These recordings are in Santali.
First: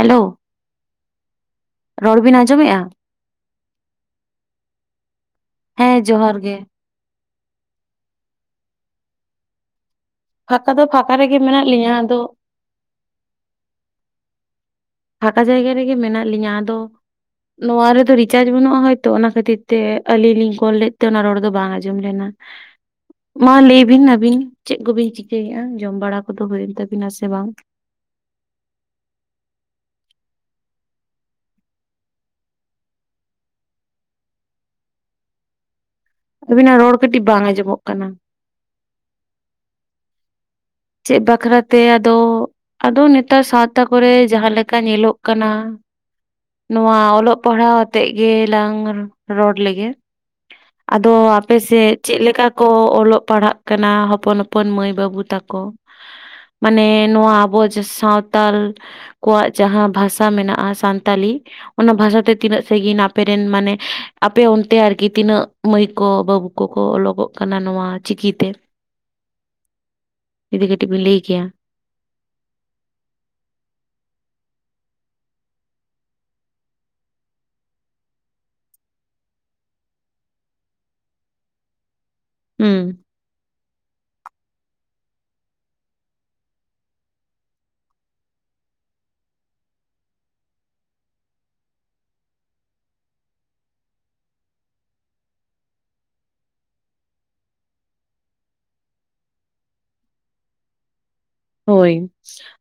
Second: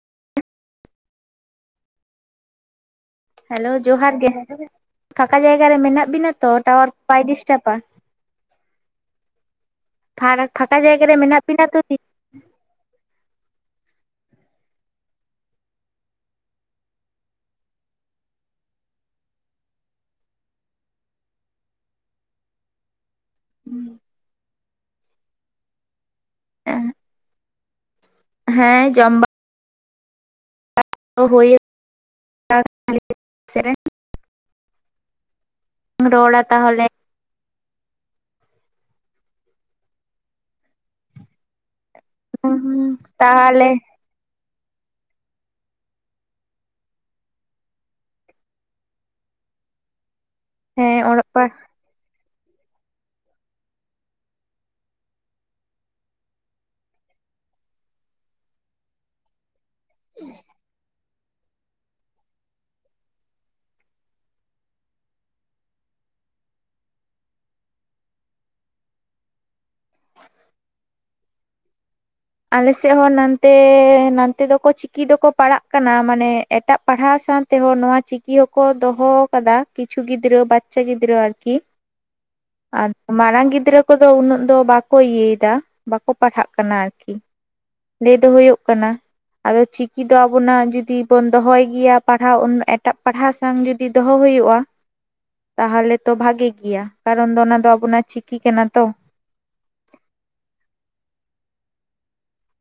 ᱦᱮᱞᱳ ᱨᱚᱲ ᱵᱤᱱ ᱟᱸᱡᱚᱢ ᱮᱜᱼᱟ? ᱦᱮᱞᱳ ᱡᱚᱦᱟᱨ ᱜᱮ ᱯᱷᱟᱠᱟ ᱡᱟᱭᱜᱟ ᱨᱮ ᱦᱮᱸ ᱢᱮᱱᱟᱜ ᱵᱤᱱᱟ ᱡᱚᱦᱟᱨ ᱛᱚ ᱜᱮ᱾ ᱴᱟᱣᱟᱨ ᱵᱟᱭ ᱰᱤᱥᱴᱟᱯᱟ᱾ ᱟᱨ ᱯᱷᱟᱸᱠᱟ ᱫᱚ ᱡᱟᱭᱜᱟ ᱨᱮ ᱨᱮᱜᱮ ᱢᱮᱱᱟᱜ ᱵᱤᱱᱟ ᱛᱚ᱾ ᱞᱤᱧᱟᱹ ᱟᱫᱚ ᱯᱷᱟᱸᱠᱟ ᱡᱟᱭᱜᱟ ᱨᱮᱜᱮ ᱢᱮᱱᱟᱜ ᱞᱤᱧᱟ ᱟᱫᱚ᱾ ᱱᱚᱣᱟ ᱨᱮᱫᱚ ᱨᱤᱪᱟᱨᱡ ᱵᱟᱹᱱᱩᱜᱼᱟ ᱦᱚᱭᱛᱚ ᱚᱱᱟ ᱠᱷᱟᱹᱛᱤᱨ ᱛᱮ ᱟᱞᱤᱧ ᱞᱤᱧ ᱠᱚᱞ ᱞᱮᱫ ᱛᱮ ᱚᱱᱟ ᱨᱚᱲ ᱫᱚ ᱵᱟᱝ ᱟᱸᱡᱚᱢ ᱞᱮᱱᱟ᱾ [inaudible] ᱢᱟ ᱞᱟᱹᱭ ᱵᱤᱱ ᱟᱹᱵᱤᱱ ᱪᱮᱫ ᱠᱚᱵᱤᱱ ᱪᱤᱠᱟᱹᱭᱮᱫᱼᱟ, ᱡᱚᱢ ᱵᱟᱲᱟ ᱠᱚᱫᱚ ᱦᱩᱭᱮᱱ ᱛᱟᱵᱤᱱᱟ ᱥᱮ ᱵᱟᱝ? ᱦᱮᱸ ᱡᱚᱢ ᱵᱟ ᱚ ᱦᱳᱭ [unintelligible] ᱥᱮᱨᱮᱧ ᱨᱚᱲᱟ ᱟᱵᱤᱱᱟᱜ ᱛᱟᱦᱚᱞᱮ ᱨᱚᱲ ᱠᱟᱹᱴᱤᱡ ᱵᱟᱝ ᱟᱸᱡᱚᱢᱚᱜ ᱠᱟᱱᱟ᱾ ᱪᱮᱫ ᱵᱟᱠᱷᱨᱟ ᱛᱮ ᱟᱫᱚ ᱟᱫᱚ ᱱᱮᱛᱟᱨ ᱛᱟᱦᱚᱞᱮ ᱥᱟᱶᱛᱟ ᱠᱚᱨᱮ ᱡᱟᱦᱟᱸ ᱞᱮᱠᱟ ᱧᱮᱞᱚᱜ ᱠᱟᱱᱟ᱾ ᱱᱚᱣᱟ ᱚᱞᱚᱜ ᱯᱟᱲᱦᱟᱣ ᱟᱛᱮᱫ ᱜᱮᱞᱟᱝ ᱨᱚᱲ ᱞᱮᱜᱮ᱾ ᱦᱮᱸ ᱟᱫᱚ ᱚᱞᱚᱜ ᱯᱟᱲ ᱟᱯᱮ ᱥᱮᱫ ᱪᱮᱫ ᱞᱮᱠᱟ ᱠᱚ ᱚᱞᱚᱜ ᱯᱟᱲᱦᱟᱜ ᱠᱟᱱᱟ ᱦᱚᱯᱚᱱ ᱦᱚᱯᱚᱱ ᱢᱟᱹᱭ ᱵᱟᱹᱵᱩ ᱛᱟᱠᱚ᱾ ᱢᱟᱱᱮ ᱱᱚᱣᱟ ᱟᱵᱚ ᱡᱮ ᱥᱟᱶᱛᱟᱞ ᱠᱚᱣᱟᱜ ᱡᱟᱸᱦᱟᱸ ᱵᱷᱟᱥᱟ ᱢᱮᱱᱟᱜᱼᱟ ᱥᱟᱱᱛᱟᱞᱤ᱾ ᱚᱱᱟ ᱵᱷᱟᱥᱟᱛᱮ ᱛᱤᱱᱟᱹᱜ ᱥᱟᱺᱜᱤᱧ ᱟᱯᱮᱨᱮᱱ ᱢᱟᱱᱮ ᱟᱯᱮ ᱚᱱᱛᱮ ᱟᱨᱠᱤ ᱛᱤᱱᱟᱹᱜ ᱢᱟᱹᱭ ᱠᱚ ᱵᱟᱹᱵᱩ ᱠᱚᱠᱚ ᱚᱞᱚᱠᱚᱜ ᱠᱟᱱᱟ ᱱᱚᱣᱟ ᱪᱤᱠᱤ ᱛᱮ᱾ ᱡᱩᱫᱤ ᱠᱟᱹᱴᱤᱡ ᱵᱤᱱ ᱞᱟᱹᱭ ᱠᱮᱭᱟ᱾ ᱟᱞᱮ ᱥᱮᱫ ᱦᱚᱸ ᱱᱟᱛᱮ ᱱᱟᱛᱮ ᱫᱚᱠᱚ ᱪᱤᱠᱤ ᱫᱚᱠᱚ ᱯᱟᱲᱦᱟᱜ ᱠᱟᱱᱟ ᱾ᱢᱟᱱᱮ ᱮᱴᱟᱜ ᱯᱟᱲᱦᱟᱣ ᱥᱟᱶ ᱛᱮᱦᱚᱸ ᱱᱚᱣᱟ ᱪᱤᱠᱤ ᱦᱚᱠᱚ ᱫᱚᱦᱚ ᱟᱠᱟᱫᱟ ᱠᱤᱪᱷᱩ ᱜᱤᱫᱽᱨᱟᱹ ᱵᱟᱪᱪᱟ ᱜᱤᱫᱽᱨᱟᱹ ᱟᱨᱠᱤ᱾ [inaudible] ᱟᱫᱚ ᱦᱩᱸ᱾ ᱢᱟᱨᱟᱝ ᱜᱤᱫᱽᱨᱟᱹ ᱠᱚᱫᱚ ᱩᱱᱟᱹᱜ ᱫᱚ ᱵᱟᱠᱚ ᱤᱭᱟᱹᱭᱮᱫᱟ ᱵᱟᱠᱚ ᱯᱟᱲᱦᱟᱜ ᱠᱟᱱᱟ ᱟᱨᱠᱤ᱾ ᱞᱟᱹᱭ ᱫᱚ ᱦᱩᱭᱩᱜ ᱠᱟᱱᱟ ᱟᱫᱚ ᱪᱤᱠᱤ ᱫᱚ ᱟᱵᱚᱱᱟᱜ ᱡᱩᱫᱤ ᱵᱚᱱ ᱫᱚᱦᱚᱭ ᱜᱮᱭᱟ ᱯᱟᱲᱦᱟᱣ, ᱮᱴᱟᱜ ᱯᱟᱲᱦᱟᱣ ᱥᱟᱝ ᱡᱩᱫᱤ ᱫᱚᱦᱚ ᱦᱩᱭᱩᱜᱼᱟ᱾ ᱛᱟᱦᱚᱞᱮ ᱛᱚ ᱵᱷᱟᱜᱤ ᱜᱮᱭᱟ, ᱠᱟᱨᱚᱱ ᱫᱚ ᱚᱱᱟ ᱫᱚ ᱟᱵᱚᱱᱟᱜ ᱪᱤᱠᱤ ᱠᱟᱱᱟ ᱛᱚ᱾ ᱦᱳᱭ᱾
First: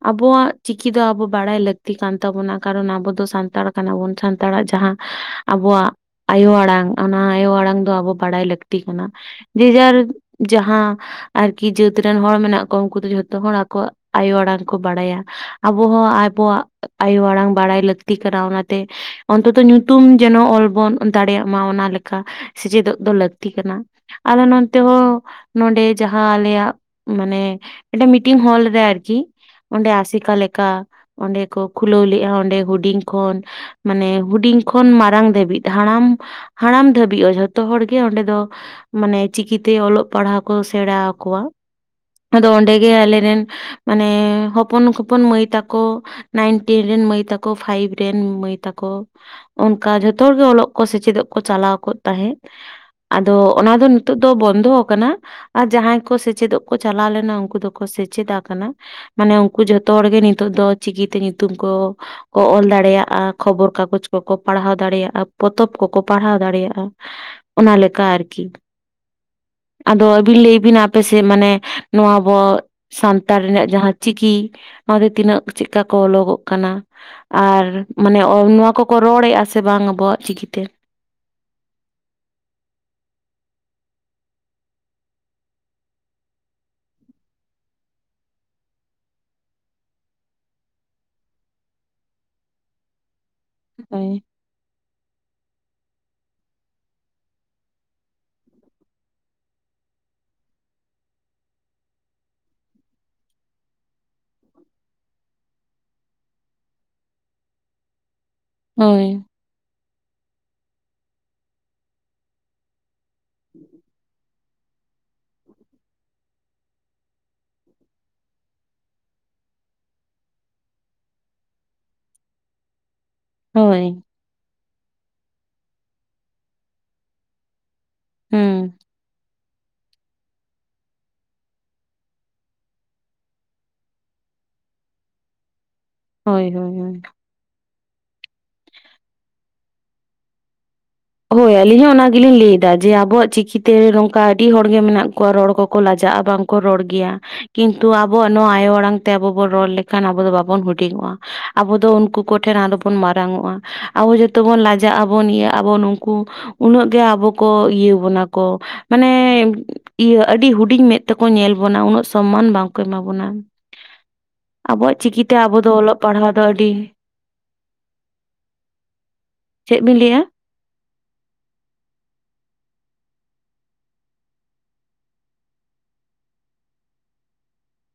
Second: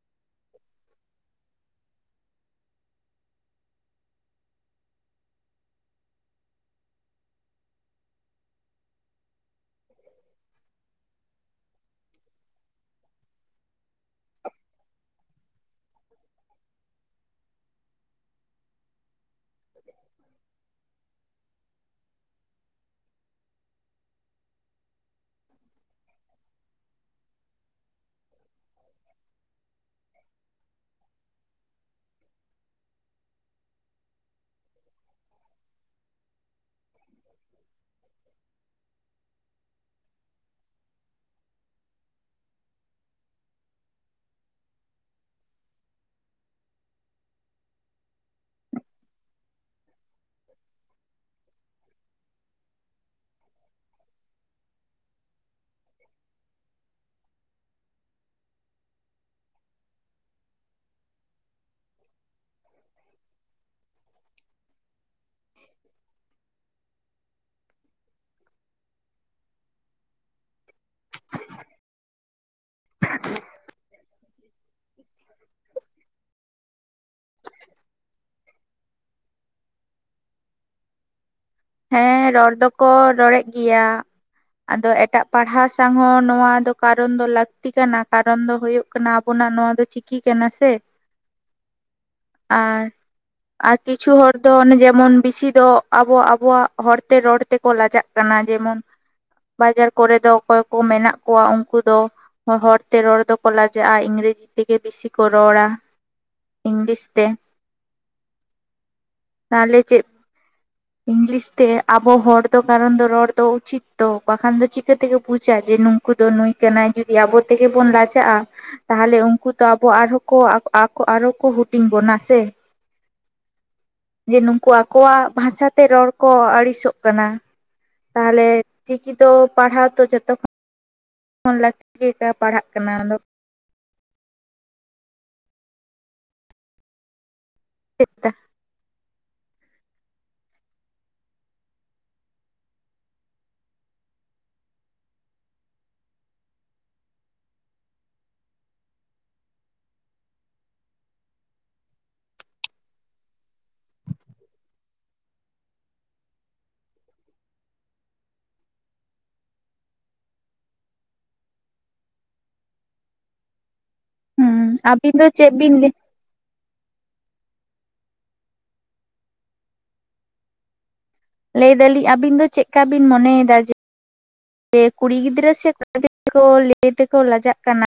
ᱟᱵᱚᱣᱟᱜ ᱪᱤᱠᱤ ᱫᱚ ᱟᱵᱚ ᱵᱟᱲᱟᱭ ᱞᱟᱹᱠᱛᱤ ᱠᱟᱱ ᱛᱟᱵᱚᱱᱟ ᱠᱟᱨᱚᱱ ᱟᱵᱚ ᱫᱚ ᱥᱟᱱᱛᱟᱲ ᱠᱟᱱᱟᱵᱚᱱ ᱥᱟᱱᱛᱟᱲᱟᱜ ᱡᱟᱦᱟᱸᱼᱼ ᱟᱵᱚᱣᱟᱜ ᱟᱭᱳ ᱟᱲᱟᱝ ᱚᱱᱟ ᱟᱭᱳ ᱟᱲᱟᱝ ᱫᱚ ᱟᱵᱚ ᱵᱟᱲᱟᱭ ᱞᱟᱹᱠᱛᱤ ᱠᱟᱱᱟ᱾ ᱡᱮᱡᱟᱨ ᱡᱟᱦᱟᱸ ᱟᱨᱠᱤ ᱡᱟᱹᱛ ᱨᱮᱱ ᱦᱚᱲ ᱢᱮᱱᱟᱜ ᱠᱚ ᱩᱱᱠᱩ ᱫᱚ ᱡᱷᱚᱛᱚ ᱦᱚᱲᱼᱼ ᱟᱠᱚᱶᱟᱜ ᱟᱭᱳ ᱟᱲᱟᱝ ᱠᱚ ᱵᱟᱲᱟᱭᱟ, ᱟᱵᱚ ᱦᱚᱸ ᱟᱵᱚᱣᱟᱜ ᱟᱭᱳ ᱟᱲᱟᱝ ᱵᱟᱲᱟᱭ ᱞᱟᱹᱠᱛᱤ ᱠᱟᱱᱟ ᱚᱱᱟᱛᱮᱼᱼ ᱚᱱᱛᱚᱛᱚ ᱧᱩᱛᱩᱢ ᱡᱮᱱᱚ ᱚᱞ ᱵᱚᱱ ᱫᱟᱲᱮᱭᱟᱜ ᱢᱟ ᱚᱱᱟ ᱞᱮᱠᱟ ᱥᱮᱪᱮᱫᱚᱜ ᱫᱚ ᱞᱟᱹᱠᱛᱤ ᱠᱟᱱᱟ᱾ ᱟᱞᱮ ᱱᱚᱱᱛᱮ ᱦᱚᱸ ᱱᱚᱰᱮ ᱡᱟᱦᱟᱸ ᱟᱞᱮᱭᱟᱜ ᱢᱟᱱᱮ ᱢᱤᱫᱴᱮᱱ ᱢᱤᱴᱤᱝ ᱦᱚᱞᱼᱼ ᱨᱮ ᱟᱨᱠᱤ ᱚᱸᱰᱮ ᱟᱥᱮᱠᱟ ᱞᱮᱠᱟ ᱚᱸᱰᱮ ᱠᱚ ᱠᱷᱩᱞᱟᱹᱣ ᱞᱮᱫᱼᱟ ᱚᱸᱰᱮ ᱦᱩᱰᱤᱧ ᱠᱷᱚᱱ, ᱢᱟᱱᱮ ᱦᱩᱰᱤᱧ ᱠᱷᱚᱱ ᱢᱟᱨᱟᱝ ᱫᱷᱟᱹᱵᱤᱡ ᱦᱟᱲᱟᱢᱼᱼ ᱦᱟᱲᱟᱢ ᱫᱷᱟᱹᱵᱤᱡ ᱡᱷᱚᱛᱚ ᱦᱚᱲᱜᱮ ᱚᱸᱰᱮ ᱫᱚ ᱢᱟᱱᱮ ᱪᱤᱠᱤᱛᱮ ᱚᱞᱚᱜ ᱯᱟᱲᱦᱟᱣ ᱠᱚ ᱥᱮᱬᱟ ᱟᱠᱚᱣᱟ ᱟᱫᱚ ᱚᱸᱰᱮᱜᱮ ᱟᱞᱮᱨᱮᱱᱼᱼ ᱢᱟᱱᱮ ᱦᱚᱯᱚᱱ ᱠᱷᱚᱯᱚᱱ ᱢᱟᱹᱭ ᱛᱟᱠᱚ ᱱᱟᱭᱤᱱ ᱴᱮᱱ ᱨᱮᱱ ᱢᱟᱹᱭ ᱛᱟᱠᱚ ᱯᱷᱟᱭᱤᱵᱷ ᱨᱮᱱ ᱢᱟᱹᱭ ᱛᱟᱠᱚ ᱚᱱᱠᱟ ᱡᱷᱚᱛᱚ ᱦᱚᱲᱜᱮ ᱚᱞᱚᱜ ᱠᱚ ᱥᱮᱪᱮᱫᱚᱜ ᱠᱚ ᱪᱟᱞᱟᱣ ᱠᱚᱜ ᱛᱟᱦᱮᱸᱫ ᱟᱫᱚ ᱚᱱᱟ ᱫᱚ ᱱᱤᱛᱳᱜ ᱫᱚ ᱵᱚᱱᱫᱚ ᱟᱠᱟᱱᱟ᱾ ᱟᱨ ᱡᱟᱦᱟᱸᱭ ᱠᱚ ᱥᱮᱪᱮᱫᱚᱜ ᱠᱚ ᱪᱟᱞᱟᱣ ᱞᱮᱱᱟ ᱩᱱᱠᱩ ᱫᱚᱠᱚ ᱥᱮᱪᱮᱫᱟᱼᱼ ᱢᱟᱱᱟ ᱢᱟᱱᱮ ᱩᱱᱠᱩ ᱡᱷᱚᱛᱚ ᱦᱚᱲᱜᱮ ᱱᱤᱛᱚᱜ ᱫᱚ ᱪᱤᱠᱤᱛᱮ ᱧᱩᱛᱩᱢ ᱠᱚᱼᱼ ᱠᱚ ᱚᱞ ᱫᱟᱲᱮᱭᱟᱜᱼᱟ ᱠᱷᱚᱵᱚᱨ ᱠᱟᱜᱚᱡᱽ ᱠᱚᱠᱚ ᱯᱟᱲᱦᱟᱣ ᱫᱟᱲᱮᱭᱟᱜᱼᱟ ᱯᱚᱛᱚᱵ ᱠᱚᱠᱚ ᱯᱟᱲᱦᱟᱣ ᱫᱟᱲᱮᱭᱟᱜᱼᱟ᱾ [inaudible] ᱚᱱᱟ ᱞᱮᱠᱟ ᱟᱨᱠᱤ ᱟᱫᱚ ᱟᱹᱵᱤᱱ ᱞᱟᱹᱭ ᱵᱤᱱ ᱟᱯᱮᱥᱮᱫ ᱢᱟᱱᱮ ᱱᱚᱣᱟ ᱟᱵᱚᱣᱟᱜ ᱥᱟᱱᱼᱼ ᱛᱟᱲ ᱨᱮᱱᱟᱜ ᱡᱟᱦᱟᱸ ᱪᱤᱠᱤ ᱚᱱᱟ ᱫᱚ ᱛᱤᱱᱟᱹᱜ ᱪᱮᱫᱠᱟ ᱠᱚ ᱚᱞᱚᱜᱚᱜ ᱠᱟᱱᱟ? ᱟᱨ ᱢᱟᱱᱮ ᱱᱚᱣᱟ ᱠᱚᱠᱚ ᱨᱚᱲᱮᱫᱼᱟ ᱥᱮ ᱵᱟᱝ ᱟᱵᱚᱣᱟᱜ ᱪᱤᱠᱤᱛᱮ? ᱦᱮᱸ ᱨᱚᱲ ᱫᱚᱠᱚ ᱨᱚᱲᱮᱫ ᱜᱮᱭᱟ᱾ ᱟᱫᱚ ᱮᱴᱟᱜ ᱯᱟᱲᱦᱟᱣ ᱥᱟᱶ ᱦᱚᱸ ᱱᱚᱣᱟ ᱫᱚ ᱠᱟᱨᱚᱱ ᱫᱚ ᱞᱟᱹᱠᱛᱤ ᱠᱟᱱᱟ ᱠᱟᱨᱚᱱ ᱫᱚ ᱦᱩᱭᱩᱜ ᱠᱟᱱᱟ᱾ ᱠᱟᱱᱟ ᱟᱵᱚᱱᱟᱜ ᱱᱚᱣᱟ ᱫᱚ ᱪᱤᱠᱤ ᱠᱟᱱᱟ ᱥᱮ ᱟᱨᱼᱼ ᱟᱨ ᱠᱤᱪᱷᱩ ᱦᱳᱭ ᱦᱚᱲ ᱫᱚ ᱚᱱᱮ ᱡᱮᱢᱚᱱ ᱵᱤᱥᱤ ᱫᱚ ᱟᱵᱚ ᱟᱵᱼᱼ ᱵᱚᱣᱟᱜ ᱦᱚᱲᱛᱮ ᱨᱚᱲ ᱛᱮᱠᱚ ᱞᱟᱡᱟᱜ ᱠᱟᱱᱟ ᱡᱮᱢᱚᱱᱼᱼ ᱵᱟᱡᱟᱨ ᱠᱚᱨᱮ ᱫᱚ ᱚᱠᱚᱭ ᱠᱚ ᱢᱮᱱᱟᱜ ᱠᱚᱣᱟ ᱩᱱᱠᱩ ᱫᱚ, ᱦᱚᱲᱛᱮ ᱨᱚᱲ ᱫᱚᱠᱚ ᱞᱟᱡᱟᱜᱼᱟ ᱤᱝᱨᱮᱡᱤ ᱛᱮᱜᱮ ᱵᱤᱥᱤ ᱠᱚ ᱨᱚᱲᱟ᱾ ᱤᱝᱞᱤᱥ ᱛᱮ ᱦᱳᱭ ᱛᱟᱦᱞᱮ ᱪᱮᱫᱼᱼ ᱤᱝᱞᱤᱥ ᱛᱮ ᱟᱵᱚ ᱦᱚᱲ ᱫᱚ ᱠᱟᱨᱚᱱ ᱫᱚ ᱨᱚᱲ ᱫᱚ ᱩᱪᱤᱛ ᱛᱚ ᱵᱟᱠᱷᱟᱱ ᱫᱚ ᱪᱮᱼᱼ ᱪᱤᱠᱟᱹ ᱛᱮᱠᱚ ᱵᱩᱡᱟ ᱡᱮ ᱱᱩᱝᱠᱩ ᱫᱚ ᱱᱩᱭ ᱠᱟᱱᱟᱭ ᱡᱩᱫᱤ ᱟᱵᱚ ᱛᱮᱜᱮ ᱵᱚᱱ ᱞᱟᱡᱟᱜᱼᱟ᱾ ᱛᱟᱦᱚᱞᱮ ᱩᱱᱠᱩ ᱫᱚ ᱟᱵᱚ ᱟᱨᱦᱚᱸ ᱠᱚ ᱟᱠᱚ ᱟᱨᱦᱚᱸ ᱠᱚ ᱦᱩᱴᱤᱧ ᱵᱚᱱᱟ ᱥᱮᱼᱼ ᱦᱳᱭ ᱡᱮ ᱱᱩᱝᱠᱩ ᱟᱠᱚᱣᱟᱜ ᱵᱷᱟᱥᱟᱛᱮ ᱨᱚᱲ ᱠᱚ ᱟᱹᱲᱤᱥᱚᱜ ᱠᱟᱱᱟ᱾ ᱛᱟᱦᱚᱞᱮ ᱦᱩᱸ ᱪᱤᱠᱤ ᱫᱚ ᱯᱟᱲᱦᱟᱣ ᱛᱚ ᱡᱚᱛᱚᱠᱷᱼᱼ ᱚᱱ ᱞᱟᱹᱠᱛᱤ ᱜᱮ ᱞᱮᱠᱟ ᱯᱟᱲᱦᱟᱜ ᱠᱟᱱᱟ᱾ ᱦᱳᱭ, ᱦᱳᱭ, ᱦᱳᱭ ᱪᱮᱫ ᱛᱮᱼᱼ ᱦᱳᱭ ᱟᱞᱤᱧ ᱦᱚᱸ ᱚᱱᱟ ᱜᱮᱞᱤᱧ ᱞᱟᱹᱭ ᱮᱫᱟ ᱡᱮ ᱟᱵᱚᱣᱟᱜ ᱪᱤᱠᱤᱛᱮ ᱱᱚᱝᱠᱟ ᱟᱹᱰᱤ ᱦᱚᱲᱜᱮ ᱢᱮᱱᱟᱜ ᱠᱚᱣᱟ ᱨᱚᱲ ᱠᱚᱠᱚ ᱞᱟᱡᱟᱜᱼᱟ ᱵᱟᱝ, ᱠᱚ ᱨᱚᱲ ᱜᱮᱭᱟ ᱠᱤᱱᱛᱩ ᱟᱵᱚᱣᱟᱜ ᱱᱚᱣᱟ ᱟᱭᱳ ᱟᱲᱟᱝ ᱛᱮ ᱟᱵᱚ ᱵᱚᱱ ᱨᱚᱲ ᱞᱮᱠᱷᱟᱱ ᱟᱵᱚ ᱫᱚ ᱵᱟᱵᱚᱱ ᱦᱩᱰᱤᱝᱚᱜᱼᱟ᱾ ᱟᱵᱚ ᱫᱚ ᱩᱱᱠᱩ ᱠᱚᱴᱷᱮᱱ ᱟᱞᱚ ᱵᱚᱱ ᱢᱟᱨᱟᱝᱚᱜᱼᱟ ᱟᱵᱚ ᱡᱷᱚᱛᱚ ᱵᱚᱱ ᱞᱟᱡᱟᱜᱼᱟ ᱵᱚᱱ ᱤᱭᱟᱹ ᱟᱵᱚᱱ ᱩᱱᱠᱩ ᱩᱱᱟᱹᱜ ᱜᱮ ᱟᱵᱚ ᱠᱚ ᱤᱭᱟᱹ ᱵᱚᱱᱟ ᱠᱚ ᱢᱟᱱᱮᱻ ᱤᱭᱟᱹ ᱟᱹᱰᱤ ᱦᱩᱰᱤᱧ ᱢᱮᱫ ᱛᱮᱠᱚ ᱧᱮᱞ ᱵᱚᱱᱟ ᱩᱱᱟᱹᱜ ᱥᱚᱢᱢᱟᱱ ᱵᱟᱝᱠᱚ ᱮᱢᱟ ᱵᱚᱱᱟ ᱦᱩᱸ ᱟᱵᱚᱣᱟᱜ ᱟᱹᱵᱤᱱ ᱪᱤᱠᱤᱛᱮ ᱪᱮᱫ ᱟᱵᱚ ᱫᱚ ᱵᱤᱱ ᱚᱞᱚᱜ ᱯᱟᱲᱦᱟᱣ ᱫᱚ ᱟᱹᱰᱤ ᱪᱮᱫ ᱵᱤᱱ ᱞᱟᱹᱭᱟ? ᱞᱟᱹᱭ ᱫᱟᱞᱤᱧ ᱟᱵᱤᱱ ᱫᱚ ᱪᱮᱫᱠᱟ ᱵᱤᱱ ᱢᱚᱱᱮᱭᱮᱫᱟ ᱡᱮ ᱠᱩᱲᱤ ᱜᱤᱫᱽᱨᱟᱹ ᱥᱮ ᱠᱚᱲᱟ ᱜᱤᱫᱽᱨᱟᱹ ᱠᱚ ᱞᱟᱹᱭ ᱛᱮᱠᱚ ᱞᱟᱡᱟᱜ ᱠᱟᱱᱟ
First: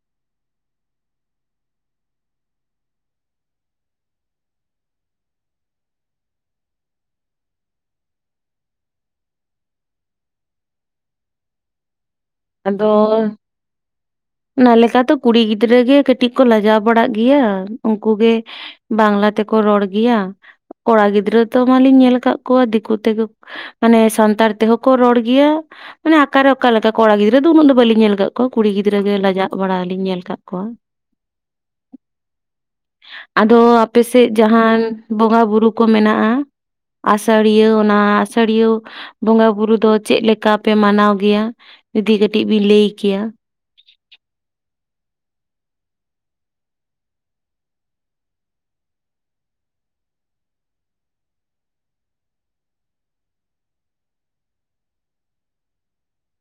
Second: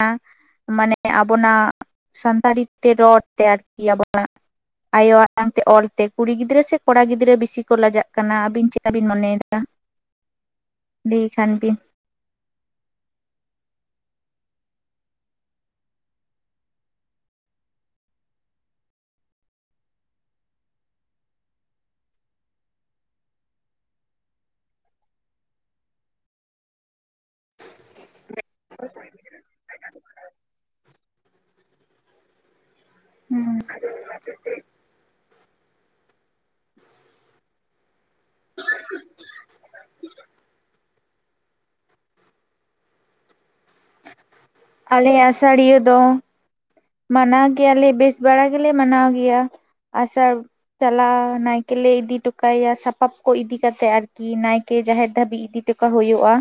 ᱢᱟᱱᱮ ᱟᱵᱚᱱᱟᱜ ᱥᱟᱱᱛᱟᱲᱤ ᱛᱮ ᱨᱚᱲ ᱛᱮ ᱟᱨᱠᱤ ᱟᱵᱚᱱᱟᱜ ᱟᱭᱳ ᱟᱲᱟᱝ ᱛᱮ ᱚᱞᱛᱮ ᱠᱩᱲᱤ ᱜᱤᱫᱽᱨᱟᱹ ᱥᱮ ᱠᱚᱲᱟ ᱜᱤᱫᱽᱨᱟᱹ ᱵᱤᱥᱤ ᱠᱚ ᱞᱟᱡᱟᱜ ᱠᱟᱱᱟ ᱟᱵᱤᱱ ᱪᱮᱫᱠᱟ ᱵᱤᱱ ᱢᱚᱱᱮᱭᱮᱫᱟ ᱞᱟᱹᱭ ᱠᱷᱟᱱ ᱵᱤᱱ ᱟᱫᱚᱻ ᱚᱱᱟ ᱞᱮᱠᱟ ᱛᱚ ᱠᱩᱲᱤ ᱜᱤᱫᱽᱨᱟᱹ ᱜᱮ ᱠᱟᱹᱴᱤᱡ ᱠᱚ ᱞᱟᱡᱟᱣ ᱵᱟᱲᱟᱜ ᱜᱮᱭᱟ ᱩᱱᱠᱩ ᱜᱮ ᱵᱟᱝᱞᱟ ᱛᱮᱠᱚ ᱨᱚᱲ ᱜᱮᱭᱟ ᱠᱚᱲᱟ ᱜᱤᱫᱽᱨᱟᱹ ᱛᱚ ᱢᱟ. ᱞᱤᱧ ᱧᱮᱞ ᱟᱠᱟᱫ ᱠᱚᱣᱟ ᱫᱤᱠᱩ ᱛᱮᱜᱮ ᱢᱟᱱᱮ ᱥᱟᱱᱛᱟᱲ ᱛᱮᱦᱚᱸ ᱠᱚ ᱨᱚᱲ ᱜᱮᱭᱟ ᱢᱟᱱᱮ ᱚᱠᱟᱨᱮ ᱚᱠᱟ ᱞᱮᱠᱟ ᱠᱚᱲᱟ ᱜᱤᱫᱽᱨᱟᱹ ᱫᱚ ᱩᱱᱟᱹᱜ ᱫᱚ ᱵᱟᱹᱞᱤᱧ ᱧᱮᱞ ᱟᱠᱟᱫ ᱠᱚᱣᱟ ᱠᱩᱲᱤ ᱜᱤᱫᱽᱨᱟᱹ ᱜᱮ ᱞᱟᱡᱟᱜ ᱵᱟᱲᱟ ᱞᱤᱧ ᱧᱮᱞ ᱟᱠᱟᱫ ᱠᱚᱣᱟ [inaudible] ᱟᱫᱚ ᱟᱯᱮ ᱥᱮᱫ ᱡᱟᱦᱟᱱ ᱵᱚᱸᱜᱟ ᱵᱩᱨᱩ ᱠᱚ ᱢᱮᱱᱟᱜᱼᱟ ᱟᱥᱟᱲᱤᱭᱟᱹ ᱚᱱᱟ ᱟᱥᱟᱲᱤᱭᱟᱹ ᱵᱚᱸᱜᱟ ᱵᱩᱨᱩ ᱫᱚ ᱪᱮᱫ ᱞᱮᱠᱟᱯᱮ ᱢᱟᱱᱟᱣ ᱜᱮᱭᱟ ᱡᱩᱫᱤ ᱠᱟᱹᱴᱤᱡ ᱵᱤᱱ ᱞᱟᱹᱭ ᱠᱮᱭᱟ ᱟᱞᱮ ᱟᱥᱟᱲᱤᱭᱟᱹ ᱫᱚ ᱢᱟᱱᱟᱣ ᱜᱮᱭᱟᱞᱮ ᱵᱮᱥ ᱵᱟᱲᱟ ᱜᱮᱞᱮ ᱢᱟᱱᱟᱣ ᱜᱮᱭᱟ ᱟᱥᱟᱲ ᱪᱟᱞᱟᱣ ᱱᱟᱭᱠᱮ ᱞᱮ ᱤᱫᱤ ᱴᱚᱠᱟᱭᱟ ᱥᱟᱯᱟᱵ ᱠᱚ ᱤᱫᱤ ᱠᱟᱛᱮᱜ ᱟᱨᱠᱤ ᱱᱟᱭᱠᱮ ᱡᱟᱦᱮᱨ ᱫᱷᱟᱹᱵᱤᱡ ᱤᱫᱤ ᱪᱮᱠᱟ ᱦᱩᱭᱩᱜᱼᱟ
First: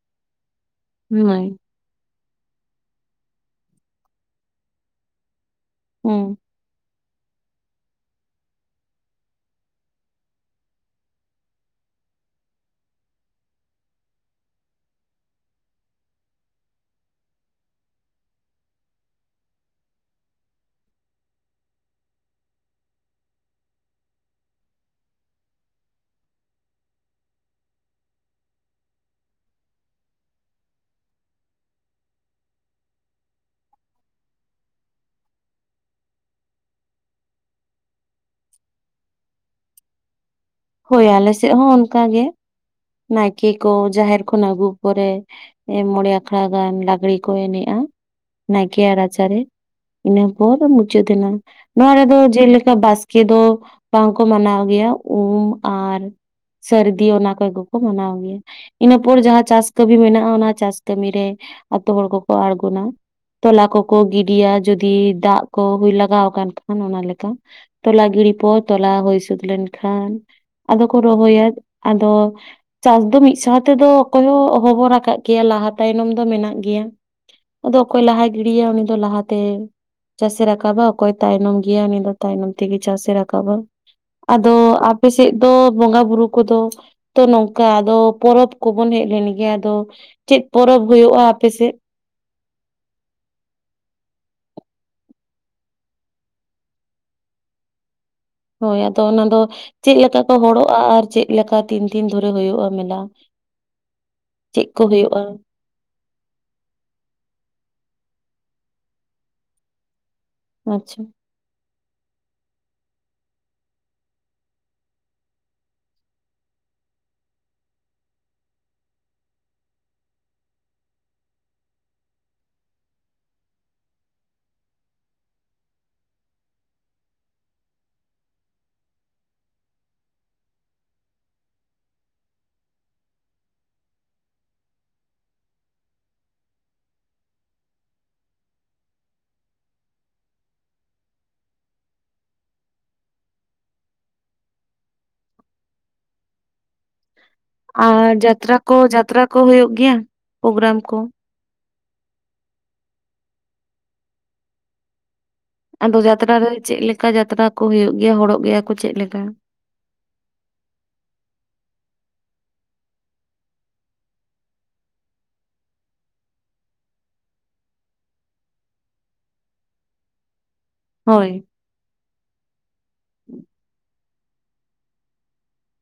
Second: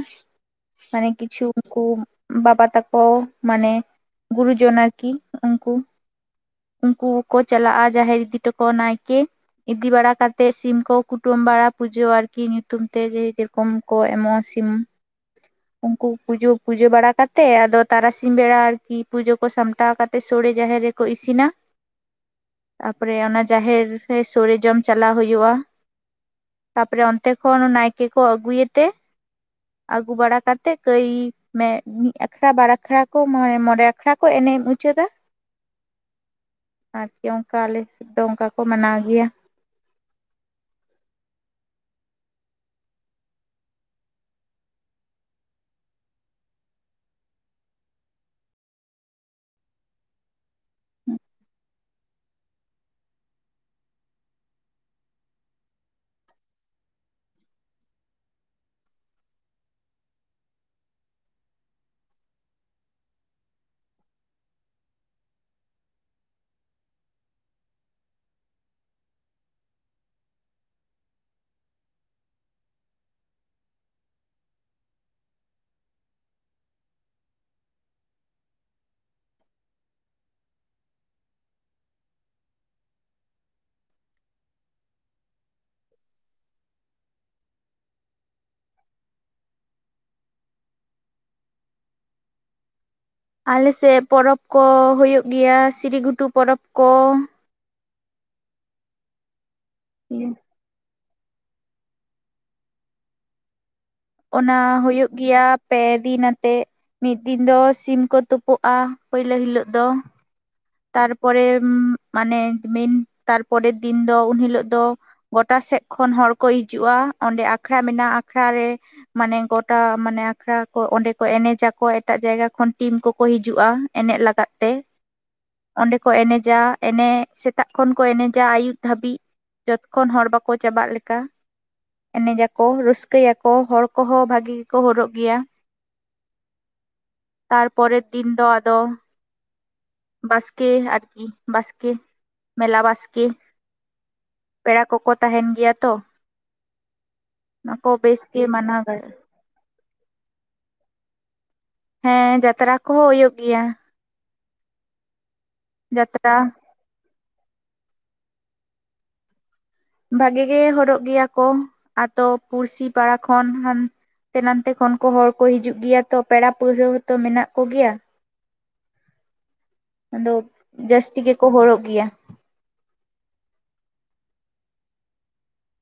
ᱢᱟᱱᱮ ᱠᱤᱪᱷᱩ ᱦᱳᱭ ᱩᱱᱠᱩ ᱵᱟᱵᱟ ᱛᱟᱠᱚ ᱚ ᱢᱟᱱᱮ ᱜᱩᱨᱩᱡᱚᱱ ᱟᱨᱠᱤ ᱩᱱᱠᱩ ᱦᱩᱸ ᱩᱱᱠᱩ ᱠᱚ ᱪᱟᱞᱟᱜᱼᱟ ᱡᱟᱦᱮᱨ ᱤᱫᱤ ᱴᱚᱠᱚ ᱱᱟᱭᱠᱮ ᱤᱫᱤ ᱵᱟᱲᱟ ᱠᱟᱛᱮᱫ ᱥᱤᱢ ᱠᱚ ᱠᱩᱴᱟᱹᱢ ᱵᱟᱲᱟ ᱯᱩᱡᱟᱹ ᱟᱨᱠᱤ ᱧᱩᱛᱩᱢ ᱛᱮ ᱚᱢ ᱠᱚ ᱮᱢᱚᱜᱼᱟ ᱥᱤᱢ ᱩᱱᱠᱩ ᱯᱩᱡᱟᱹ ᱯᱩᱡᱟᱹ ᱵᱟᱲᱟ ᱠᱟᱛᱮ ᱟᱫᱚ ᱛᱟᱨᱟᱥᱤᱧ ᱵᱮᱲᱟ ᱟᱨᱠᱤ ᱯᱩᱡᱟᱹ ᱠᱚ ᱥᱟᱢᱴᱟᱣ ᱠᱟᱛᱮᱫ ᱥᱳᱲᱮ ᱡᱟᱦᱮᱨ ᱨᱮᱠᱚ ᱤᱥᱤᱱᱟ ᱛᱟᱯᱚᱨᱮ ᱚᱱᱟ ᱡᱟᱦᱮᱨ ᱨᱮ ᱥᱳᱲᱮ ᱡᱚᱢ ᱪᱟᱞᱟᱣ ᱦᱩᱭᱩᱜᱼᱟ ᱛᱟᱨᱯᱚᱨᱮ ᱚᱱᱛᱮ ᱠᱷᱚᱱ ᱱᱟᱭᱠᱮ ᱠᱚ ᱟᱹᱜᱩᱭᱮᱛᱮ ᱟᱹᱜᱩ ᱵᱟᱲᱟ ᱠᱟᱛᱮᱫ ᱠᱟᱹᱭ ᱢᱮ ᱢᱤᱫ ᱟᱠᱷᱟᱲᱟ ᱵᱟᱲᱟ ᱟᱠᱷᱲᱟ ᱠᱚ ᱢᱮ ᱢᱚᱬᱮ ᱟᱠᱷᱲᱟ ᱠᱚ ᱮᱱᱮᱡ ᱢᱩᱪᱟᱹᱫᱟ ᱟᱨᱠᱤ ᱚᱱᱠᱟ ᱟᱞᱮ ᱥᱮᱫ ᱫᱚ ᱚᱱᱠᱟ ᱠᱚ ᱢᱟᱱᱟᱣ ᱜᱮᱭᱟ ᱦᱳᱭ ᱟᱞᱮ ᱥᱮᱫ ᱦᱚᱸ ᱚᱱᱠᱟ ᱜᱮ ᱱᱟᱭᱠᱮ ᱠᱚ ᱡᱟᱦᱮᱨ ᱠᱷᱚᱱ ᱟᱹᱜᱩ ᱯᱚᱨᱮ ᱢᱚᱬᱮ ᱟᱠᱷᱲᱟ ᱜᱟᱱ ᱞᱟᱜᱽᱲᱮ ᱠᱚ ᱮᱱᱮᱡᱼᱟ ᱱᱟᱭᱠᱮᱭᱟᱜ ᱨᱟᱪᱟᱨᱮ ᱤᱱᱟᱹ ᱯᱚᱨ ᱢᱩᱪᱟᱹᱫᱮᱱᱟ ᱱᱚᱣᱟ ᱨᱮᱫᱚ ᱡᱮᱞᱮᱠᱟ ᱵᱟᱥᱠᱮ ᱫᱚ ᱵᱟᱝᱠᱚ ᱢᱟᱱᱟᱣ ᱜᱮᱭᱟ ᱩᱢ ᱟᱨ ᱥᱟᱹᱨᱫᱤ ᱚᱱᱟ ᱠᱚᱜᱮ ᱠᱚ ᱢᱟᱱᱟᱣ ᱜᱮᱭᱟ ᱤᱱᱟᱹᱯᱚᱨ ᱡᱟᱦᱟᱸ ᱪᱟᱥ ᱠᱟᱹᱢᱤ ᱢᱮᱱᱟᱜᱼᱟ ᱚᱱᱟ ᱪᱟᱥ ᱠᱟᱹᱢᱤᱨᱮ ᱟᱛᱳ ᱦᱚᱲ ᱠᱚᱠᱚ ᱟᱲᱜᱚᱱᱟ ᱛᱚᱞᱟ ᱠᱚᱠᱚ ᱜᱤᱰᱤᱭᱟ ᱡᱩᱫᱤ ᱫᱟᱜ ᱠᱚ ᱦᱩᱭ ᱞᱟᱜᱟᱣ ᱟᱠᱟᱱ ᱠᱷᱟᱱ ᱚᱱᱟ ᱞᱮᱠᱟ ᱛᱚᱞᱟ ᱜᱤᱲᱤ ᱯᱚᱨ ᱛᱚᱞᱟ ᱦᱩᱭ ᱥᱟᱹᱛ ᱞᱮᱱᱠᱷᱟᱱ ᱟᱫᱚ ᱠᱚ ᱨᱚᱦᱚᱭᱟ ᱟᱫᱚ ᱪᱟᱥ ᱫᱚ ᱢᱤᱫ ᱥᱟᱶ ᱛᱮᱫᱚ ᱚᱠᱚᱭ ᱦᱚᱸ ᱚᱸᱦᱚ ᱵᱚ ᱨᱟᱠᱟᱵ ᱜᱮᱭᱟ ᱞᱟᱦᱟ ᱛᱟᱭᱱᱚᱢ ᱫᱚ ᱢᱮᱱᱟᱜ ᱜᱮᱭᱟ ᱟᱫᱚ ᱚᱠᱚᱭ ᱞᱟᱦᱟᱭ ᱜᱤᱰᱤᱭᱟ ᱩᱱᱤ ᱫᱚ ᱞᱟᱦᱟᱛᱮ ᱪᱟᱥ ᱮ ᱨᱟᱠᱟᱵᱟ ᱚᱠᱚᱭ ᱛᱟᱭᱱᱚᱢ ᱜᱮᱭᱟ ᱩᱱᱤ ᱫᱚ ᱛᱟᱭᱱᱚᱢ ᱛᱮᱜᱮ ᱪᱟᱥ ᱮ ᱨᱟᱠᱟᱵᱟ ᱟᱫᱚ ᱟᱯᱮ ᱥᱮᱫ ᱫᱚ ᱵᱚᱸᱜᱟ ᱵᱩᱨᱩ ᱠᱚᱫᱚ ᱛᱚ ᱱᱚᱝᱠᱟ ᱟᱫᱚ ᱯᱚᱨᱚᱵᱽ ᱠᱚᱵᱚᱱ ᱦᱮᱡ ᱞᱮᱱ ᱜᱮ ᱟᱫᱚ ᱪᱮᱫ ᱯᱚᱨᱚᱵᱽ ᱦᱩᱭᱩᱜᱼᱟ ᱟᱯᱮᱥᱮᱫ? ᱟᱞᱮᱥᱮᱫ ᱯᱚᱨᱚᱵᱽ ᱠᱚ ᱦᱩᱭᱩᱜ ᱜᱮᱭᱟ ᱥᱤᱨᱤᱜᱷᱩᱴᱩ ᱯᱚᱨᱚᱵᱽ ᱠᱚ᱾ ᱦᱳᱭ ᱟᱫᱚ ᱚᱱᱟ ᱫᱚ ᱪᱮᱫ ᱞᱮᱠᱟ ᱠᱚ ᱦᱚᱲᱚᱜᱼᱟ ᱟᱨ ᱪᱮᱫ ᱞᱮᱠᱟ ᱛᱤᱱ ᱫᱤᱱ ᱫᱷᱚᱨᱮ ᱦᱩᱭᱩᱜᱼᱟ ᱢᱮᱞᱟ? ᱚᱱᱟ ᱪᱮᱫ ᱠᱚ ᱦᱳᱭᱩᱜ ᱦᱩᱭᱩᱜᱼᱟ ᱜᱮᱭᱟ᱾ ᱯᱮ ᱫᱤᱱ ᱟᱛᱮᱜ ᱢᱤᱫ ᱫᱤᱱ ᱫᱚ ᱥᱤᱢ ᱠᱚ ᱛᱩᱯᱩᱜᱼᱟ ᱯᱩᱭᱞᱟᱹ ᱦᱤᱞᱳᱜ ᱫᱚ ᱟᱪᱪᱷᱟ ᱛᱟᱨᱯᱚᱨᱮ ᱢᱟᱱᱮ ᱢᱮᱱ ᱛᱟᱨᱯᱚᱨᱮᱨ ᱫᱤᱱ ᱫᱚ ᱩᱱᱦᱤᱞᱚᱜ ᱫᱚ᱾ ᱜᱚᱴᱟ ᱥᱮᱫ ᱠᱷᱚᱱ ᱦᱚᱲᱠᱚ ᱦᱤᱡᱩᱜᱼᱟ ᱚᱸᱰᱮ ᱟᱠᱷᱲᱟ ᱢᱮᱱᱟᱜᱼᱟ ᱟᱠᱷᱲᱟ ᱨᱮᱼᱼ ᱢᱟᱱᱮ ᱜᱚᱴᱟ ᱢᱟᱱᱮ ᱟᱠᱷᱲᱟ ᱠᱚ ᱚᱸᱰᱮ ᱠᱚ ᱮᱱᱮᱡ ᱟᱠᱚ ᱮᱴᱟᱜ ᱡᱟᱭᱜᱟ ᱠᱷᱚᱱ ᱴᱤᱢ ᱠᱚᱠᱚ ᱦᱤᱡᱩᱜᱼᱟ᱾ ᱮᱱᱮᱡ ᱞᱟᱜᱟᱫ ᱛᱮ, ᱚᱸᱰᱮ ᱠᱚ ᱮᱱᱮᱡᱟ ᱮᱱᱮᱡ ᱥᱮᱛᱟᱜ ᱠᱷᱚᱱ ᱠᱚ ᱮᱱᱮᱡᱟ ᱟᱹᱭᱩᱵ ᱫᱷᱟᱹᱵᱤᱡ ᱡᱚᱛ ᱠᱷᱚᱱ ᱦᱚᱲ ᱵᱟᱠᱚ ᱪᱟᱵᱟᱜ ᱞᱮᱠᱟ᱾ ᱮᱱᱮᱡ ᱟᱠᱠᱚ ᱨᱟᱹᱥᱠᱟᱹᱭᱟᱠᱚ ᱦᱚᱲ ᱠᱚᱦᱚᱸ ᱵᱷᱟᱜᱤ ᱜᱮᱠᱚ ᱦᱚᱨᱚᱜ ᱜᱮᱭᱟ᱾ ᱛᱟᱨᱯᱚᱨᱮᱨ ᱫᱤᱱ ᱫᱚ ᱟᱫᱚ, ᱵᱟᱥᱠᱮ ᱟᱨᱠᱤ ᱵᱟᱥᱠᱮ ᱢᱮᱞᱟ ᱵᱟᱥᱠᱮᱼᱼ ᱯᱮᱲᱟ ᱠᱚᱠᱚ ᱛᱟᱦᱮᱱ ᱜᱮᱭᱟ ᱛᱚ᱾ ᱚᱱᱟ ᱠᱚ ᱟᱨ ᱵᱮᱥ ᱜᱮ ᱡᱟᱛᱨᱟ ᱠᱚ ᱢᱟᱱᱟᱣ ᱫᱟᱲᱮᱭᱟᱜᱼᱟ ᱡᱟᱛᱨᱟ ᱠᱚ ᱦᱩᱭᱩᱜ ᱜᱮᱭᱟ ᱯᱨᱳᱜᱜᱨᱟᱢ ᱠᱚ? ᱦᱮᱸ ᱡᱟᱛᱨᱟ ᱠᱚᱦᱚᱸ ᱦᱩᱭᱩᱜ ᱜᱮᱭᱟ᱾ ᱟᱫᱚ ᱡᱟᱛᱨᱟ ᱨᱮ ᱪᱮᱫ ᱞᱮᱠᱟ ᱡᱟᱛᱨᱟ ᱠᱚ ᱦᱩᱭᱩᱜ ᱜᱮᱭᱟ ᱦᱚᱨᱚᱜ ᱜᱮᱭᱟ ᱠᱚ ᱪᱮᱫ ᱞᱮᱠᱟ? ᱵᱷᱟᱜᱤ ᱜᱮ ᱦᱚᱲᱚᱜ ᱜᱮᱭᱟ ᱠᱚ ᱟᱹᱛᱩ ᱯᱩᱲᱥᱤ ᱯᱟᱲᱟ ᱠᱷᱚᱱ ᱦᱟᱱᱼᱼ ᱛᱮ ᱱᱟᱛᱮ ᱠᱷᱚᱱ ᱠᱚ ᱦᱚᱲ ᱠᱚ ᱦᱤᱡᱩᱜ ᱜᱮᱭᱟ ᱛᱚ ᱯᱮᱲᱟ ᱯᱟᱹᱲᱦᱟᱹ ᱛᱚ ᱢᱮᱱᱟᱜ ᱠᱚᱜᱮᱭᱟ᱾ ᱟᱫᱚ ᱡᱟᱹᱥᱛᱤ ᱦᱳᱭ ᱜᱮᱠᱚ ᱦᱚᱜ ᱜᱮᱭᱟ᱾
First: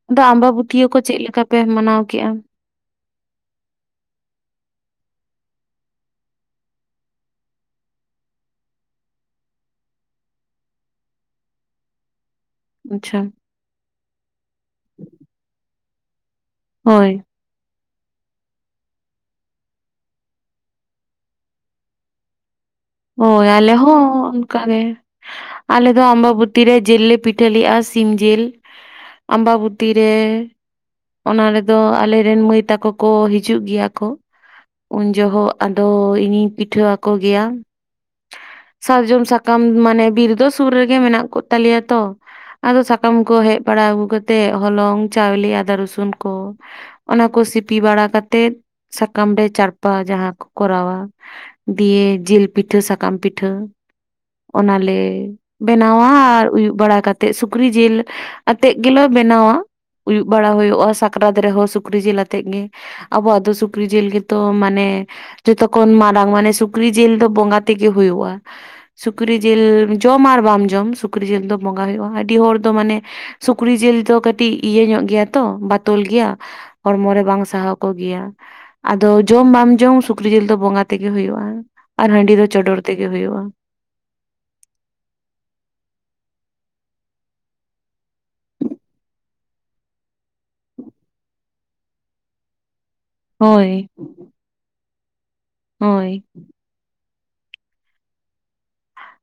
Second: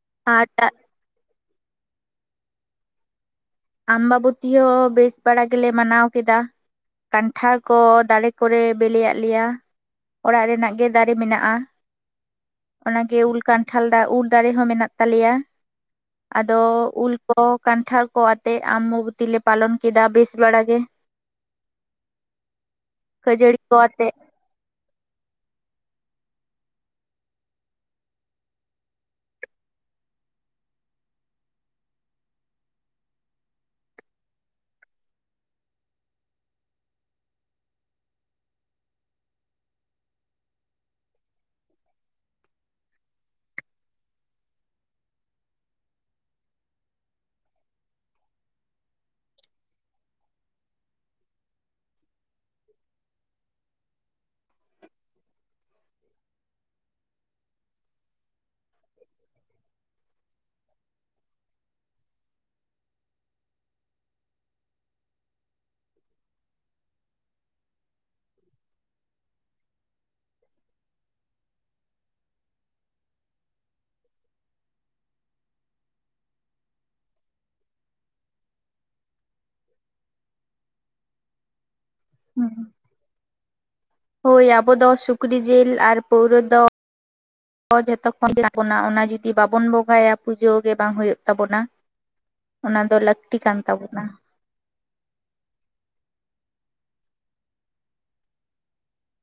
ᱟᱫᱚ ᱟᱨ ᱟᱢᱵᱟᱵᱟᱹᱛᱭᱟᱹ ᱠᱚ ᱪᱮᱫ ᱞᱮᱠᱟ ᱯᱮ ᱢᱟᱱᱟᱣ ᱠᱮᱜᱼᱟ? ᱟᱢᱵᱟᱵᱚᱛᱤ ᱦᱚᱸ ᱵᱮᱥ ᱵᱟᱲᱟ ᱜᱮᱞᱮ ᱢᱟᱱᱟᱣ ᱠᱮᱫᱟ᱾ ᱠᱟᱱᱴᱷᱟᱲ ᱠᱚ ᱫᱟᱨᱮ ᱠᱚᱨᱮ ᱵᱮᱞᱮ ᱟᱫ ᱞᱮᱭᱟ᱾ ᱚᱲᱟᱜ ᱨᱮᱱᱟᱜ ᱜᱮ ᱫᱟᱨᱮ ᱢᱮᱱᱟᱜᱼᱟ᱾ ᱚᱱᱟᱜᱮ ᱟᱪᱪᱷᱟ ᱩᱞ ᱠᱟᱱᱴᱷᱟᱲ ᱫᱚ ᱩᱞ ᱫᱟᱨᱮ ᱦᱚᱸ ᱢᱮᱱᱟᱜ ᱛᱟᱞᱮᱭᱟ ᱟᱫᱚ ᱦᱳᱭ ᱩᱞ ᱠᱚᱼᱼ ᱠᱟᱱᱴᱷᱟᱲ ᱠᱚᱣᱟᱼᱼ ᱟᱢᱢᱵᱚᱛᱤ ᱞᱮ ᱯᱟᱞᱚᱱ ᱠᱮᱫᱟ ᱵᱮᱥ ᱵᱮᱲᱟ ᱜᱮ᱾ ᱦᱳᱭ ᱠᱷᱟᱹᱡᱟᱹᱲᱤ ᱟᱞᱮ ᱠᱚ ᱦᱚᱸ ᱟᱛᱮᱜ ᱚᱱᱠᱟᱜ ᱜᱮᱼᱼ ᱟᱞᱮ ᱫᱚ ᱟᱢᱵᱟ ᱵᱚᱛᱤ ᱨᱮ ᱡᱤᱞ ᱞᱮ ᱯᱤᱴᱷᱟᱹ ᱞᱮᱫᱼᱟ ᱥᱤᱢ ᱡᱤᱞ᱾ ᱟᱢᱵᱟᱵᱩᱛᱤ ᱨᱮᱼᱼ ᱚᱱᱟ ᱨᱮᱫᱚ ᱟᱞᱮᱨᱮᱱ ᱢᱟᱹᱭ ᱛᱟᱠᱚ ᱠᱚ ᱦᱤᱡᱩᱜ ᱜᱮᱭᱟ ᱠᱚ᱾ ᱩᱱ ᱡᱚᱦᱚᱜ ᱟᱫᱚ ᱤᱧᱤᱧ ᱯᱤᱴᱷᱟᱹ ᱟᱠᱚ ᱜᱮᱭᱟ᱾ ᱥᱟᱨᱡᱚᱢ ᱥᱟᱠᱟᱢ ᱢᱟᱱᱮ ᱵᱤᱨ ᱫᱚ ᱥᱩᱨ ᱨᱮᱜᱮ ᱢᱮᱱᱟᱜ ᱠᱚ ᱛᱟᱞᱮᱭᱟ ᱛᱚ᱾ ᱟᱫᱚ ᱥᱟᱠᱟᱢ ᱠᱚ ᱦᱮᱡ ᱵᱟᱲᱟ ᱟᱹᱜᱩ ᱠᱟᱛᱮᱜ ᱦᱚᱞᱚᱝ ᱪᱟᱣᱞᱮ ᱟᱫᱟ ᱨᱚᱥᱩᱱ ᱠᱚᱼᱼ ᱚᱱᱟ ᱠᱚ ᱥᱤᱯᱤ ᱵᱟᱲᱟ ᱠᱟᱛᱮᱫ ᱥᱟᱠᱟᱢ ᱨᱮ ᱪᱟᱨᱯᱟ ᱡᱟᱦᱟᱸ ᱠᱚ ᱠᱚᱨᱟᱣᱟ᱾ ᱫᱤᱭᱮ ᱡᱤᱞ ᱯᱤᱴᱷᱟᱹ ᱥᱟᱠᱟᱢ ᱯᱤᱴᱷᱟᱹ ᱚᱱᱟᱞᱮ ᱵᱮᱱᱟᱣᱟ ᱟᱨ ᱟᱹᱭᱩᱵ ᱵᱟᱲᱟ ᱠᱟᱛᱮᱫ ᱥᱩᱠᱨᱤ ᱡᱤᱞᱼᱼ ᱟᱛᱮᱜ ᱜᱮᱞᱮ ᱵᱮᱱᱟᱣᱟ ᱟᱹᱭᱩᱵ ᱵᱟᱲᱟ ᱦᱩᱭᱩᱜᱼᱟ, ᱥᱟᱠᱨᱟᱛ ᱨᱮᱦᱚᱸ ᱥᱩᱠᱨᱤ ᱡᱤᱞ ᱟᱛᱮᱜ ᱜᱮᱼᱼ ᱟᱵᱚᱣᱟᱜ ᱫᱚ ᱥᱩᱠᱨᱤ ᱡᱤᱞ ᱜᱮᱛᱚ ᱢᱟᱱᱮᱼᱼ ᱡᱚᱛᱚ ᱠᱷᱚᱱᱚᱱ ᱢᱟᱨᱟᱝ ᱢᱟᱱᱮ ᱥᱩᱠᱨᱤ ᱡᱤᱞ ᱫᱚ ᱵᱚᱸᱜᱟ ᱛᱮᱜᱮ ᱦᱩᱭᱩᱜᱼᱟ᱾ ᱥᱩᱠᱨᱤ ᱡᱤᱞ ᱡᱚᱢ ᱟᱨ ᱵᱟᱢ ᱡᱚᱢ ᱥᱩᱠᱨᱤ ᱡᱤᱞ ᱫᱚ ᱵᱚᱸᱜᱟ ᱦᱩᱭᱩᱜᱼᱟ, ᱟᱹᱰᱤ ᱦᱚᱲ ᱫᱚ ᱢᱟᱱᱮᱼᱼ ᱥᱩᱠᱨᱤ ᱡᱤᱞ ᱫᱚ ᱠᱟᱹᱴᱤᱡ ᱤᱭᱟᱹ ᱧᱚᱜ ᱜᱮᱭᱟ᱾ ᱛᱚ ᱵᱟᱛᱚᱞ ᱜᱮᱭᱟ ᱦᱚᱲᱢᱚ ᱨᱮ ᱵᱟᱝ ᱥᱟᱦᱟᱣ ᱠᱚᱜᱮᱭᱟ᱾ ᱟᱫᱚ ᱡᱚᱢ ᱵᱟᱢ ᱡᱚᱢ ᱥᱩᱠᱨᱤ ᱡᱤᱞ ᱫᱚ ᱵᱚᱸᱜᱟ ᱛᱮᱜᱮ ᱦᱩᱭᱩᱜᱼᱟ ᱟᱨ ᱦᱟᱺᱰᱤ ᱫᱚ ᱪᱚᱰᱚᱨ ᱛᱮᱜᱮ ᱦᱩᱭᱩᱜᱼᱟ᱾ ᱦᱳᱭ ᱟᱵᱚ ᱫᱚ ᱥᱩᱠᱨᱤ ᱡᱤᱞ ᱟᱨ ᱯᱟᱹᱣᱨᱟᱹ ᱫᱚ ᱡᱚᱛᱚ ᱠᱷᱚᱱ [unintelligible] ᱵᱚᱱᱟ ᱚᱱᱟ ᱡᱩᱫᱤ ᱵᱟᱵᱚᱱ ᱵᱚᱸᱜᱟᱭᱟ, ᱯᱩᱡᱟᱹ ᱜᱮ ᱵᱟᱝ ᱦᱩᱭᱩᱜ ᱛᱟᱵᱚᱱᱟ ᱚᱱᱟ ᱫᱚ ᱞᱟᱹᱠᱛᱤ ᱠᱟᱱ ᱦᱳᱭ ᱛᱟᱵᱚᱱᱟ᱾ ᱦᱳᱭ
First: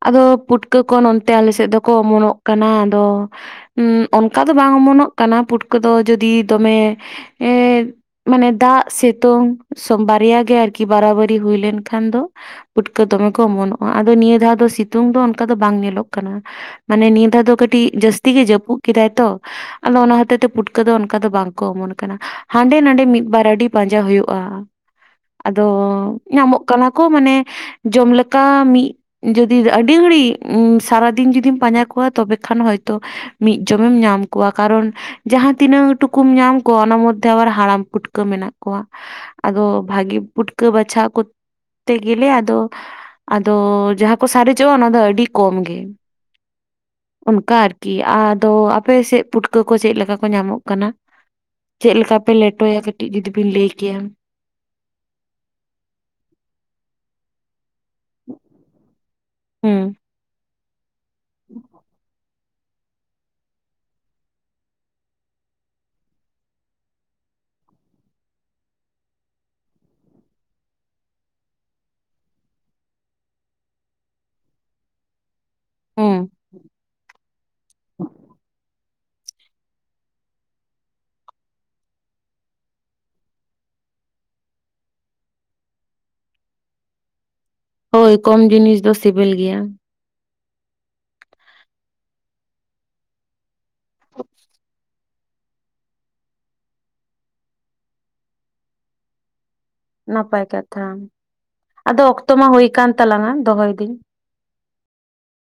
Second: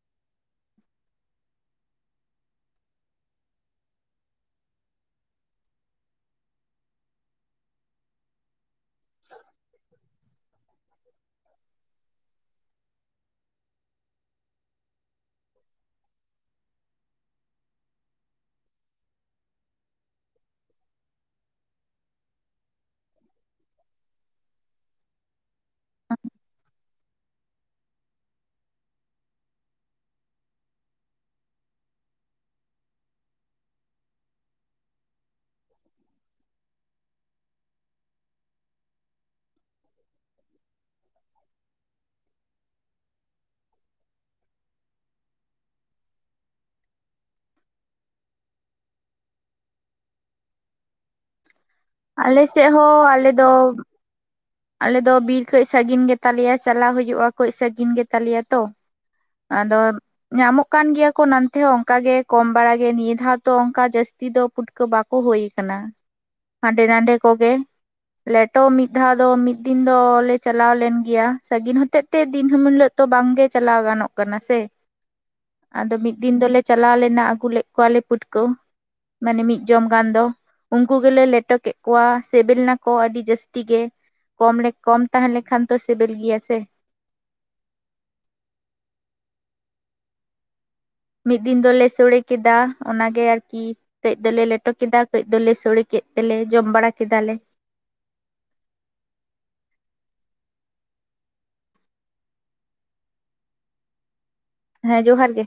ᱟᱫᱚ ᱯᱩᱴᱠᱟᱹ ᱠᱚ ᱱᱚᱱᱛᱮ ᱟᱞᱮ ᱥᱮᱫ ᱫᱚᱠᱚ ᱚᱢᱚᱱᱚᱜ ᱠᱟᱱᱟ, ᱟᱫᱚ ᱚᱱᱠᱟ ᱫᱚ ᱵᱟᱝ ᱚᱢᱚᱱᱚᱜ ᱠᱟᱱᱟ ᱯᱩᱴᱠᱟᱹ ᱫᱚ ᱡᱩᱫᱤ ᱫᱚᱢᱮ ᱮᱸ ᱢᱟᱱᱮ ᱫᱟᱜ ᱥᱤᱛᱩᱝ ᱵᱟᱨᱭᱟ ᱜᱮ ᱟᱨᱠᱤ ᱵᱟᱨᱟᱵᱟᱨᱤ ᱦᱩᱭ ᱞᱮᱱᱠᱷᱟᱱ ᱫᱚ ᱯᱩᱴᱠᱟᱹ ᱫᱚᱢᱮ ᱠᱚ ᱚᱢᱚᱱᱚᱜᱼᱟ ᱟᱫᱚ ᱱᱤᱭᱟᱹ ᱫᱷᱟᱣ ᱫᱚ ᱥᱤᱛᱩᱝ ᱫᱚ ᱚᱱᱠᱟ ᱫᱚ ᱵᱟᱝ ᱧᱮᱞᱚᱜ ᱠᱟᱱᱟ᱾ ᱢᱟᱱᱮ ᱱᱤᱭᱟᱹ ᱫᱷᱟᱣ ᱫᱚ ᱠᱟᱹᱴᱤᱡ ᱡᱟᱹᱥᱛᱤ ᱜᱮ ᱡᱟᱹᱯᱩᱫ ᱠᱮᱫᱟᱭ ᱛᱳ᱾ ᱟᱫᱚ ᱚᱱᱟ ᱦᱚᱛᱮᱡ ᱛᱮ ᱯᱩᱴᱠᱟᱹ ᱫᱚ ᱚᱱᱠᱟ ᱫᱚ ᱵᱟᱝᱠᱚ ᱚᱢᱚᱱ ᱠᱟᱱᱟ᱾ ᱦᱟᱸᱰᱮ ᱱᱟᱰᱮ ᱢᱤᱫ ᱵᱟᱨ ᱟᱹᱰᱤ ᱯᱟᱸᱡᱟ ᱦᱩᱭᱩᱜᱼᱟ᱾ ᱟᱫᱚ ᱧᱟᱢᱚᱜ ᱠᱟᱱᱟ ᱠᱚ ᱢᱟᱱᱮ ᱡᱚᱢ ᱞᱮᱠᱟ ᱢᱤᱜ ᱡᱩᱫᱤ ᱟᱹᱰᱤ ᱜᱷᱟᱹᱲᱤᱡ ᱥᱟᱨᱟᱫᱤᱱ ᱡᱩᱫᱤᱢ ᱯᱟᱸᱡᱟ ᱠᱚᱣᱟ ᱛᱚᱵᱮ ᱠᱷᱟᱱ ᱦᱚᱭᱛᱳ ᱢᱤᱫ ᱡᱚᱢᱮᱢ ᱧᱟᱢ ᱠᱚᱣᱟ ᱠᱟᱨᱚᱱ ᱡᱟᱦᱟᱸ ᱛᱤᱱᱟᱹᱜ ᱴᱩᱠᱩᱢ ᱧᱟᱢ ᱠᱚᱣᱟ ᱚᱱᱟ ᱢᱚᱫᱽᱫᱷᱮ ᱟᱵᱟᱨ ᱦᱟᱲᱟᱢ ᱯᱷᱩᱴᱠᱟᱹ ᱢᱮᱱᱟᱜ ᱠᱚᱣᱟ᱾ ᱟᱫᱚ ᱵᱷᱟᱹᱜᱤ ᱯᱩᱴᱠᱟᱹ ᱵᱟᱪᱷᱟ ᱠᱳ ᱛᱮᱜᱮᱞᱮ ᱟᱫᱚ ᱟᱫᱚ ᱡᱟᱦᱟᱸ ᱠᱚ ᱥᱟᱨᱮᱡᱚᱜᱼᱟ, ᱚᱱᱟ ᱫᱚ ᱟᱹᱰᱤ ᱠᱚᱢ ᱜᱮ [unintelligible] ᱚᱱᱠᱟ ᱟᱨᱠᱤ ᱟᱫᱳ ᱟᱯᱮ ᱥᱮᱫ ᱯᱩᱴᱠᱟᱹ ᱠᱚ ᱪᱮᱫ ᱞᱮᱠᱟ ᱠᱳ ᱧᱟᱢᱚᱜ ᱠᱟᱱᱟ᱾ ᱪᱮᱫ ᱞᱮᱠᱟᱯᱮ ᱟᱞᱮ ᱥᱮᱫ ᱞᱮᱴᱚᱭᱟ ᱦᱚᱸ ᱠᱟᱹᱴᱤᱡ ᱟᱞᱮ ᱡᱩᱫᱤᱵᱤᱱ ᱫᱚ ᱞᱟ. ᱭ ᱠᱮᱭᱟ? ᱟᱞᱮ ᱫᱚ ᱵᱤᱨ ᱠᱟᱹᱡ ᱥᱟᱹᱜᱤᱧ ᱜᱮ ᱛᱟᱞᱮᱭᱟ ᱪᱟᱞᱟᱣ ᱦᱩᱭᱩᱜᱼᱟ, ᱠᱟᱹᱡ ᱥᱟᱹᱜᱤᱧ ᱜᱮ ᱛᱟᱞᱮᱭᱟ ᱛᱳ᱾ ᱟᱫᱚ ᱦᱩᱸ ᱧᱟᱢᱚᱜ ᱠᱟᱱ ᱜᱮᱭᱟ ᱠᱚ ᱱᱚᱱᱛᱮ ᱦᱚᱸ ᱚᱱᱠᱟ ᱜᱮ᱾ ᱠᱚᱢ ᱵᱟᱲᱟᱜᱮ ᱱᱤᱭᱟᱹ ᱫᱷᱟᱣ ᱛᱚ ᱚᱱᱠᱟ ᱡᱟᱹᱥᱛᱤ ᱫᱚ ᱯᱩᱴᱠᱟᱹ ᱵᱟᱠᱚ ᱦᱳᱭ ᱟᱠᱟᱱᱟ᱾ ᱦᱟᱸᱰᱮ ᱱᱟᱰᱮ ᱠᱚᱜᱮ ᱞᱮᱴᱚ ᱢᱤᱫ ᱫᱷᱟᱣ ᱟᱫᱚ ᱢᱤᱫ ᱫᱤᱱ ᱫᱚᱞᱮ ᱪᱟᱞᱟᱣ ᱞᱮᱱ ᱜᱮᱭᱟ ᱥᱟᱺᱜᱤᱧ ᱦᱚᱛᱮᱡ ᱛᱮ ᱫᱤᱱ ᱦᱤᱞᱳᱜ ᱫᱚ ᱵᱟᱝ ᱜᱮ ᱪᱟᱞᱟᱣ ᱜᱟᱱᱚᱜ ᱥᱮ ᱟᱫᱚ ᱢᱤᱫ ᱦᱩᱸ ᱫᱤᱱ ᱫᱚᱞᱮ ᱪᱟᱞᱟᱣ ᱞᱮᱱᱟ ᱟᱹᱜᱩ ᱞᱮᱫ ᱠᱚᱣᱟᱞᱮ ᱯᱩᱴᱠᱟᱹ᱾ ᱢᱟᱱᱮ ᱢᱤᱫ ᱡᱚᱢ ᱜᱟᱱ ᱫᱚ᱾ ᱩᱱᱠᱩ ᱜᱮᱞᱮ ᱞᱮᱴᱚ ᱠᱮᱫ ᱠᱚᱣᱟ ᱥᱮᱵᱮᱞ ᱱᱟᱠᱚ ᱟᱹᱰᱤ ᱡᱟᱹᱥᱛᱤ ᱜᱮ᱾ ᱠᱚᱢ ᱞᱮ ᱠᱚᱢ ᱛᱟᱦᱮᱸ ᱞᱮᱱᱠᱷᱟᱱ ᱛᱚ ᱥᱮᱵᱮᱞ ᱜᱮᱭᱟ ᱥᱮ᱾ ᱦᱳᱭ ᱠᱚᱢ ᱡᱤᱱᱤᱥ ᱫᱚ ᱥᱮᱵᱮᱞ ᱜᱮᱭᱟ᱾ ᱢᱤᱫ ᱫᱤᱱ ᱫᱚᱞᱮ ᱥᱚᱲᱮ ᱠᱮᱫᱟ ᱚᱱᱟᱜᱮ ᱟᱨᱠᱤ ᱠᱟᱹᱡ ᱫᱚᱞᱮ ᱞᱮᱴᱚ ᱠᱮᱫᱟ ᱠᱟ. ᱡ ᱫᱚᱞᱮ ᱥᱚᱲᱮ ᱠᱮᱫ ᱛᱮᱞᱮ ᱡᱚᱢ ᱵᱟᱲᱟ ᱠᱮᱫᱟᱞᱮ᱾ ᱱᱟᱯᱟᱭ ᱠᱟᱛᱷᱟ ᱟᱫᱚ ᱚᱠᱛᱚ ᱢᱟ ᱦᱩᱭ ᱠᱟᱱ ᱛᱟᱞᱟᱝ-ᱟ ᱫᱚᱦᱚᱭ ᱮᱫᱟᱹᱧ? ᱦᱮᱸ ᱡᱚᱦᱟᱨ ᱜᱮ